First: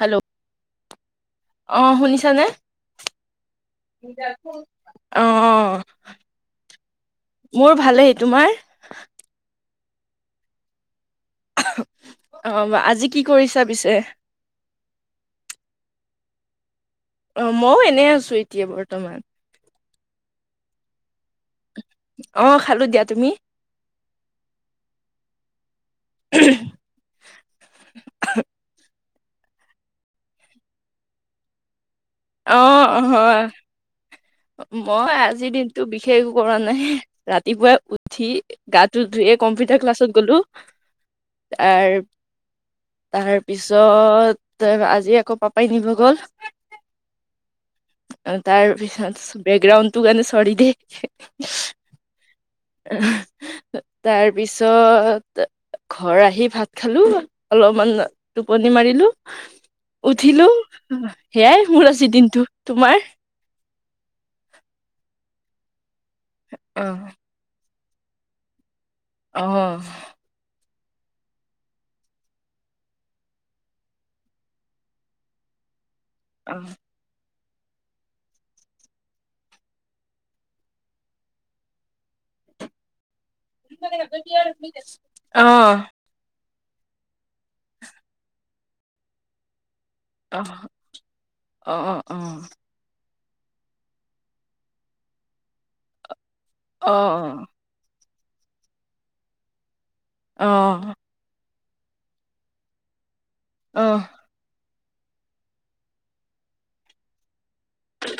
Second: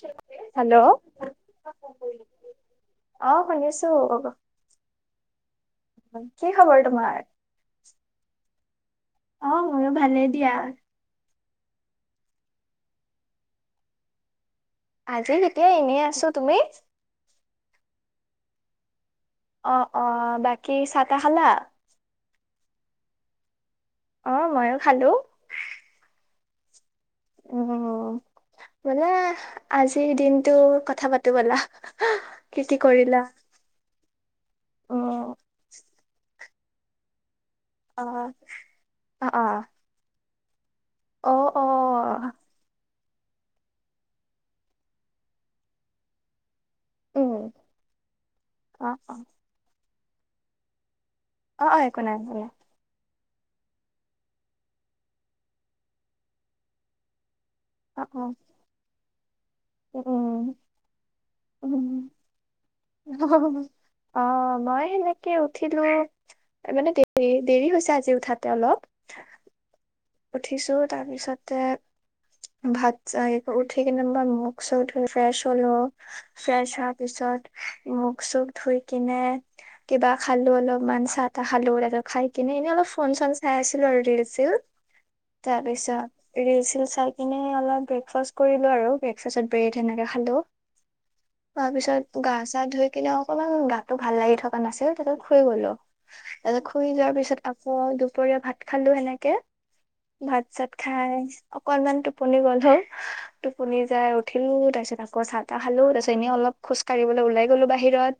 Hello hello? অ শুনিছানে? অ' শুনিছোঁ। অ কি খবৰ তোমাৰ? মোৰ ভালেই। তোমাৰ? অ' মোৰো ভালে দিয়া। অ' আজি কি কৰিছা পিছে? আজি এতিয়া এনেই আছোঁ। তুমি? অ' মওঁ এনেই আছো এতিয়া বৰ্তমান। অঁ, অঁ বাকী চাহ তাহ খালা? অ' খালো দিয়া। তুমি? অঁ ময়ো খালোঁ। [unintelligible] অ' ব'লা আজিৰ দিনটো কথা পাতো ব'লা। কি কি অ', কৰিলা অ' মই উম আজিৰ দিনতটো বিশেষ কৰা নাই। ৰাতিপুৱাই অ উঠি গাটো অ ধুইয়ে কম্পিউটাৰ ক্লাছত গ'লো অ অ অ তাৰ তাৰ পিছত আজি আকৌ পাপাই নিব গ'ল উম অ অ তাৰপিছত বেকগ্ৰাউণ্ড টো কাৰণে চৰি দে। অ', অ' একো নাই তাৰ পিছত ঘৰ আহি ভাত খালো অলপমান অ অ টোপনি মাৰিলো উম উঠিলো সেয়াই উম মোৰ আজি দিনটো। তোমাৰ? অ' মই সেনেকে উঠিলো অ মানে দেৰি দেৰি হৈছে আজি উঠাতে অলপ অ' উঠিছো তাৰপিছতে ভাত চ উঠি কিনো মই মুখ চুখ ধুই ফ্ৰেছ হ'লো। অ অ ফ্ৰেছ হ পিছত মুখ চুখ ধুই কিনে কিবা খালো অলপমানান চাহ তাহ খালো তাৰপিছত খাই কিনে এনেই অলপ ফোন চন চাই আছিলো আৰু ৰিল চিল। তাৰ অ পিছত ৰিল চিল চাই কিনে অলপ ব্ৰেকফাষ্ট কৰিলো আৰু ব্ৰেকফাষ্টত ব্ৰেদ সেনেকে অ খালো অ অ তাৰ অ পিছত গা চা ধুই কিন্তু অকমান গাতটো ভাল লাগি থকা নাছিল তাপছত শুই গলো তাৰপিছত শুই যোৱাৰ পিছত আকৌ দুপৰীয়া ভাত খালো সেনেকে। ভাত অ অ অ অ অ চাত খাই অকনমান টোপনি গল টোপনি অ যাই উ উঠিলোঁ তাৰপিছ আকৌ চাহ তাহ খালো তাৰপিছত এনে অলপ খোজ কাঢ়িব ওলাই গলো বা বাহিৰত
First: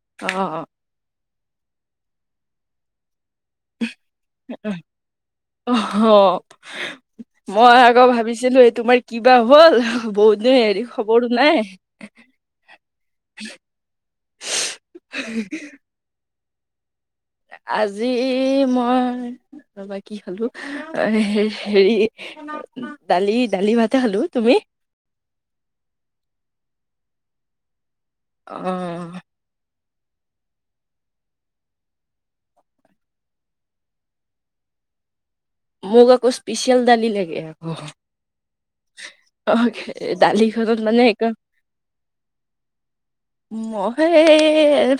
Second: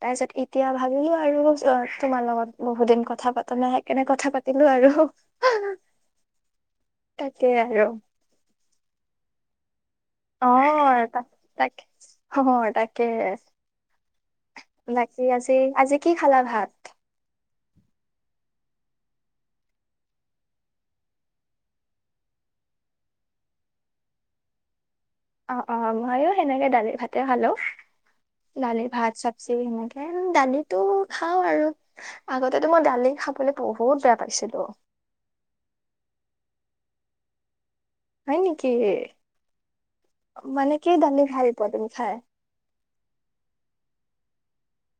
তাৰপিছত অ অ এতিয়া ভাবিলো আৰু তোমাৰ লগত বহুত দিন কথা প পতা নাই সেইকাৰণে কথা পাতিলো আৰু। অ', তাকে মই আৰু আকৌ ভাবিছিলো এই তোমাৰ কিবা হ'ল। অ বহুতদিন হেৰি তাক খবৰো নাই। তাকে অ বাকি আজি আজি কি খালা ভাত? আজি মই ৰবা কি খালো হেৰি দালি দালি ভাতে খালো তুমি? অ', অ' মইও সেনেকে দালি ভাতে খালো অ দালি ভাত চ চবজি সেনেকে দালিটো খাওঁ আৰু। আগতেতো মই দালি খাবলৈ বহুত বেয়া পাইছিলো। মোক আকৌ স্পেচিয়েল দালি লাগে আকৌ। হয় নেকি অ মানে দালিখনত কি দালি একদম ভাল পোৱা তুমি খাই? [inaudible] মইে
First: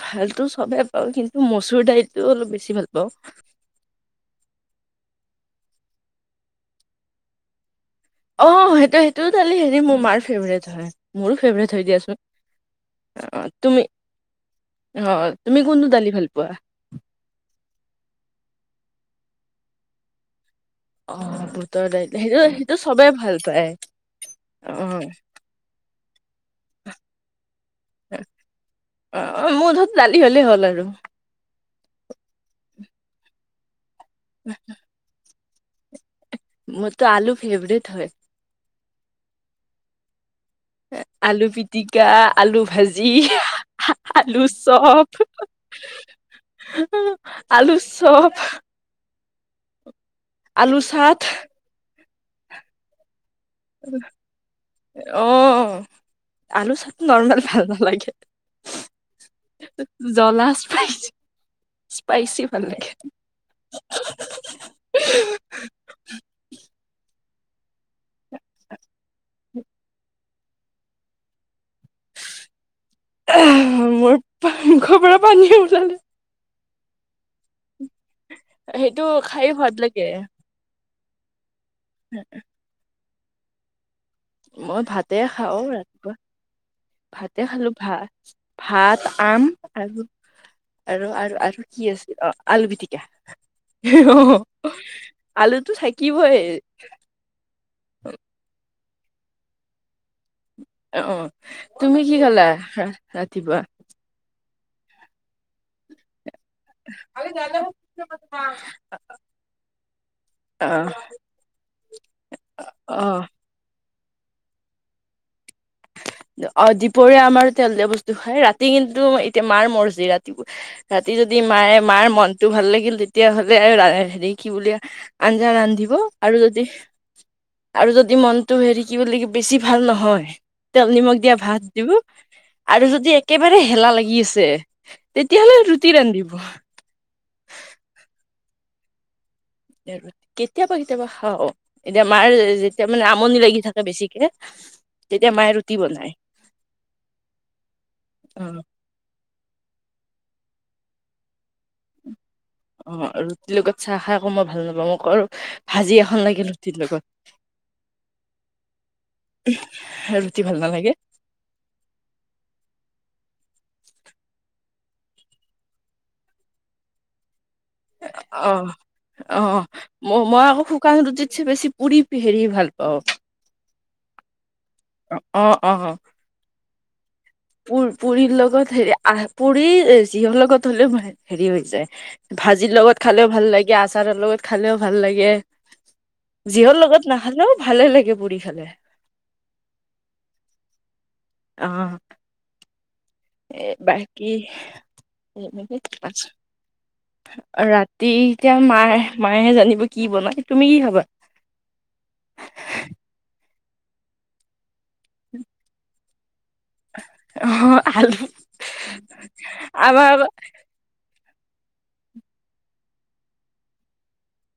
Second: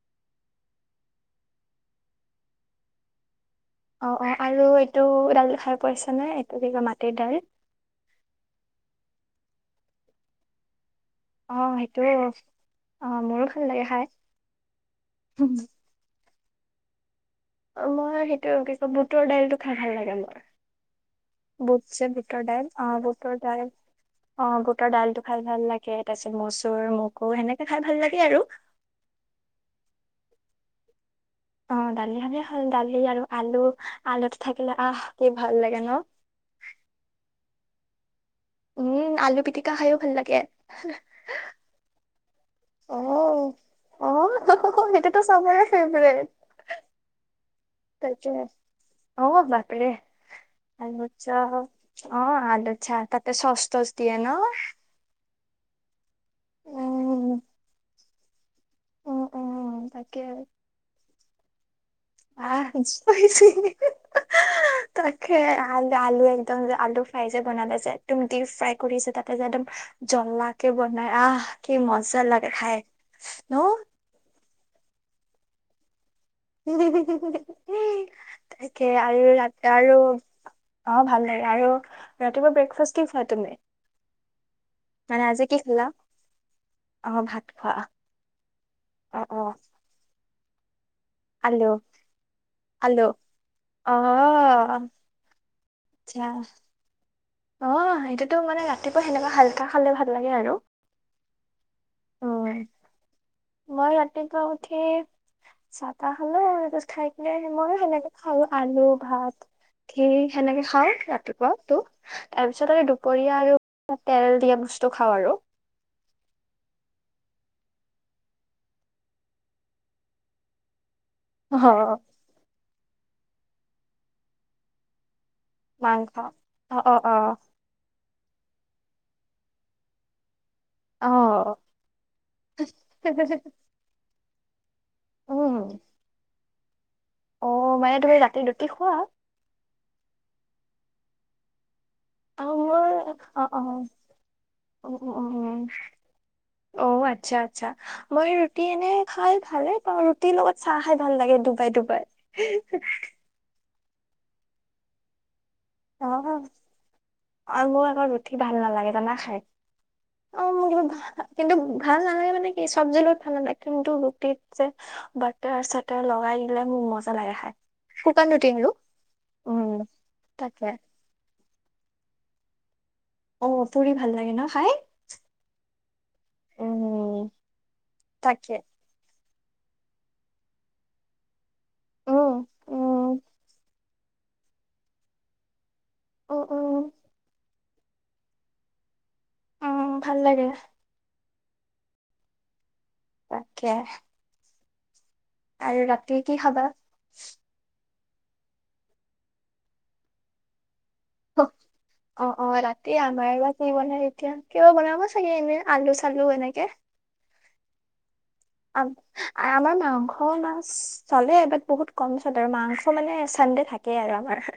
ভালতো চবে পাওঁ কিন্তু মচুৰ দালিটো অলপ বেছি ভাল পাওঁ। অঁ', অঁ', আৰু এইটো ডাল খাই পাইছনে এইটো কি কয় মাটিৰ দাইল? অ', সেইটো সেইটোও দালি হেৰি মোৰ মাৰ ফেভৰেট হয়। মোৰো ফেভাৰেট অ', হৈ সেইটো দিয়াচোন অ', মোৰো আহ ভাল লাগে তুমি খাই। অ', তুমি কোনটো দালি ভাল পোৱা? অ', মই সেইটো কি কয় বুটৰ দাইলটো খাই ভাল লাগে মোৰ। অ' বুটৰ বুটছে দাইল সেইটো বুটৰ দাইল সেইটো অ', চবেই ভাল বুটৰ পায় দাইল। অ', বুটৰ দাইল টো খাই ভাল লাগে তাৰপিছত মচুৰ মগু সেনেকে খাই ভাল লাগে আৰু। অ', অ', মোৰ ধৰত দালি হলেই হ'ল আৰু। অ', দালি খালে হ'ল দালি আৰু আলু আলুটো থাকিলে আহ কি ভাল লাগে ন! মোৰ তো আলু ফেভৰেট হয়। উম, আলু পিটিকা খায়ো ভাল লাগে। আলু পি পিটিকা আলু ভাজি অ', অ', আলু চপ। সেইটোতো চবৰে ফেভৰেট আলু তাকে। চপ। অ', বাপৰে আলু চা অ', আলু চা তাতে চচ দিয়ে ন? অ', আলু চাত উম, নৰমেল ভাল নালাগে। উম, উম, তাকে জলা স্পাইছি স্পাইচি ভাল আহ লাগে। [inaudible] তাকে আল আলু একদম যে আলু ফ্ৰাই যে বনালে যে একদম ডিপ ফ্ৰাই কৰিছেো তাতে যে একদম জ্বলা কে বনাই আহ কি মজা লাগে খাই। ন? মোৰ মুখৰ পৰা পানীয়ে ওলালে। তাকে আৰু তকে সেইটো খাই সোৱাদ আৰু লাগে। অ', ভাল লাগে আৰু ৰাতিপুৱা ব্ৰেকফাষ্ট কি খোৱা তুমি? মই ভাতে মানে আজি কি খাওঁ খালা? ৰাতিপুৱা। অ' ভাতে ভাত খালো খোৱা ভাত ভাত অ' আম অ' আৰু আৰু আৰু আলু কি আ অ', আলু পিটিকা অ', আলুটো আচ্ছা থাকিবই। অ সেইটোতো মানে ৰাতিপুৱা সেনেকুৱা হালকা খালে ভাল লাগে আৰু অ অ তুমি কি ক'লা ৰাতিপুৱা গ উঠে চটা হলে তাৰপিছ খাই কিনে মইো সেনেকে খালওঁ আলু ভাত স সেনেকে অ খাও ৰাতিপুৱা তোক তাৰ পিছত আৰুি অ দুপৰীয়া আৰু তেল দিয়া বস্তু খাওঁ আৰু অ দীপৰীয়া আমাৰ তেল বস্তু হয় ৰাতি কিন্তু এতিয়া মাৰ মৰজি ৰাতি ৰাতি যদি অ মায়ে মাৰ মনটো ভাল লাগিল তেতিয়াহ'লে আৰু হেৰি কি ব আঞ্জা ৰান্ধিব মাংস আৰু যদি অ অ অ আৰু যদি মনটো হেৰি কি বুলি বেছি ভাল নহয় তেল অ নিমখ দিয়া ভাত দিব আৰু যদি একেবাৰে হেলা লাগি আছে উম তেতিয়াহ'লে ৰুটি ৰান্ধিব অ মানে তুমি ৰাতি ৰুতি খুৱোৱা কেতিয়াবা কেতিয়াবা খাওঁ এতিয়া মাৰ অ যেতিয়া মোৰ মানে আমনি অ লাগি অ থাকে বেছিকে উম উম তেতিয়া উম মায়ে ৰুটি বনায় অ আচ্ছা আচ্ছা মই অ ৰুটি এনে খাই ভালে পাৰ ৰুটিৰ লগত চাহ খাই ভাল লাগে ডুবাই ডুবাই অ ৰুটিৰ লগত চাহ খাই আকৌ মই ভাল নাপাওঁ মোক আৰু ভাজি এখন লাগে ৰুটিৰ লগত অ মোক আকৌ ৰুটি ভাল নালাগে জানা খাই ৰুটি অ ভাল মোক কিবা নালাগে ভ কিন্তু ভাল নালাগে মানে কি চব্জি লৈ ভাল নালাগে কিন্তু ৰুটিত যে বাটাৰ চাটাৰ লগাই দিলে মোৰ মজা লাগে খাই অ চিকানটিংৰু অ উম ম মই আকৌ তাকে শুকান ৰুটিত বেছি পুৰি পিহেৰি ভাল পাওঁ অ', পুৰি ভাল লাগে ন খাই অ অ উম প পৰিৰ তাকে লগত হেৰি পুৰি চিহৰ লগত হ'লেও হেৰি যে উম। ভাজিৰ লগত উম খালেও ভাল লাগে আচাৰৰ লগত খালেও ভাল লাগে উম উম যিহৰ লগত নাখালেও ভালে লাগে পুৰি খালে উম ভাল লাগে অ এ তাকে বাকী আৰু ৰাতিয়ে কি খাবা ৰাতি এতিয়া মায়ে মায়েহে জানিব কি বনাই তুমি কি খাবা ক অ অ ৰাতি আমাৰ বা কি বনায় এতিয়া কিবা বনাব চাগে এনে আলু চালু এনেকে। অ আলু আ -আমাৰ আমাৰ মাংস মাছ চলে বাট বহুত কম চলে আৰু মাংস মানে চানডে থাকেই আৰু আমাৰ।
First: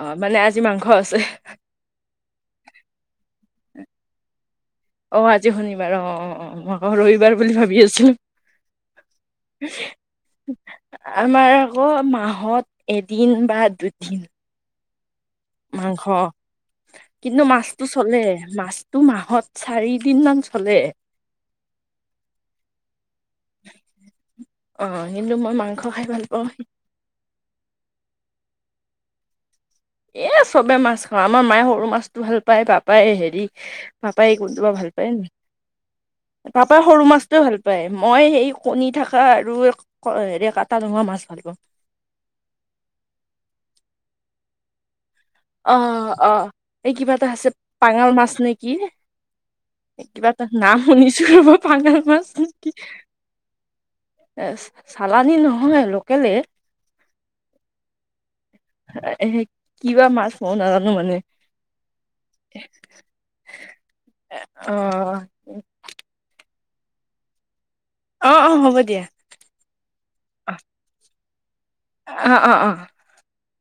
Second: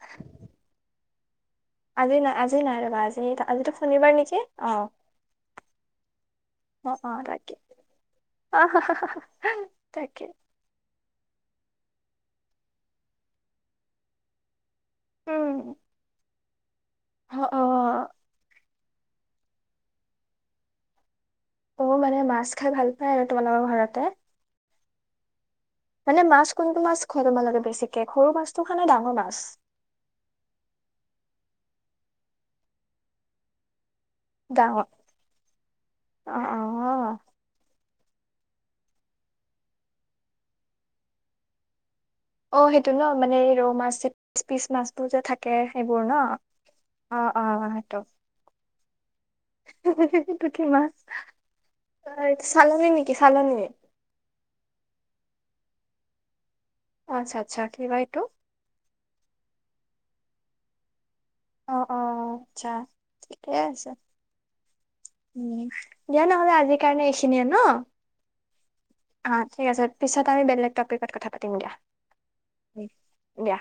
অ মানে আজি মাংস আছে। আজি নাই আজি নাই ৰ'বা আজি আজিতো শনিবাৰ নেকি অঁ। অ আজি শনিবাৰ অ অ অ মই আকৌ ৰবিবাৰ তাকে বুলি ভাবি আছিলো। অ তাকে আমাৰ আকৌ মাহত এদিন বা দুদিন উম মাংস অ কিন্তু অ মাছ টো চলে মাছটো মাহত চাৰি দিন মান চলে। অ মানে মাছ খাই ভাল পায় আৰু তোমালোকৰ ঘৰতে। অ হিন্দু মই মাংস খাই মানে ভাল পাওঁ মাছ কোনটো মাছ খোৱা বেছিকে সৰু মাছটো খানে ডাঙৰ মাছ। এ চবে মাছ খাওঁ আমাৰ মায়ে সৰু মাছটো ভাল পায় পাপাই হেৰি পাপাই কোনটো বা ডাঙৰ ভাল পায় অ পাপা অ সৰু মাছ ভাল পায়, মই সেই কণী থকা আৰু হেৰি কটা নোহোৱা মাছ ভাল পাওঁ। অ, সেইটো ন মানে ৰৌ মাছ পি-পিচ মাছবোৰ যে থাক অঁ, অ, এই কিবা এটা অ আছে সেইটো পাঙাল মাছ নে কি। কিবা এটা সেইটো কি নাম মাছ শুনিছো ৰব পাঙাল মাছ নে কি। চালনী নেকি চালনী চালানী নহয় লোকেলে। অ, আচ্ছা-আচ্ছা কি হয় এইটো? কিবা মাছ মইও নাজানো মানে। অ, অ, আচ্ছা ঠিকেই আছে। অ দিয়া নহ'লে আজিৰ কাৰণে এইখিনিয়ে ন। অ, অ, হ'ব দিয়া। অ, ঠিক আছে, পিছত আমি বেলেগ টপিকত কথা পাতিম দিয়া। অ, অ, অ। উম, দিয়া।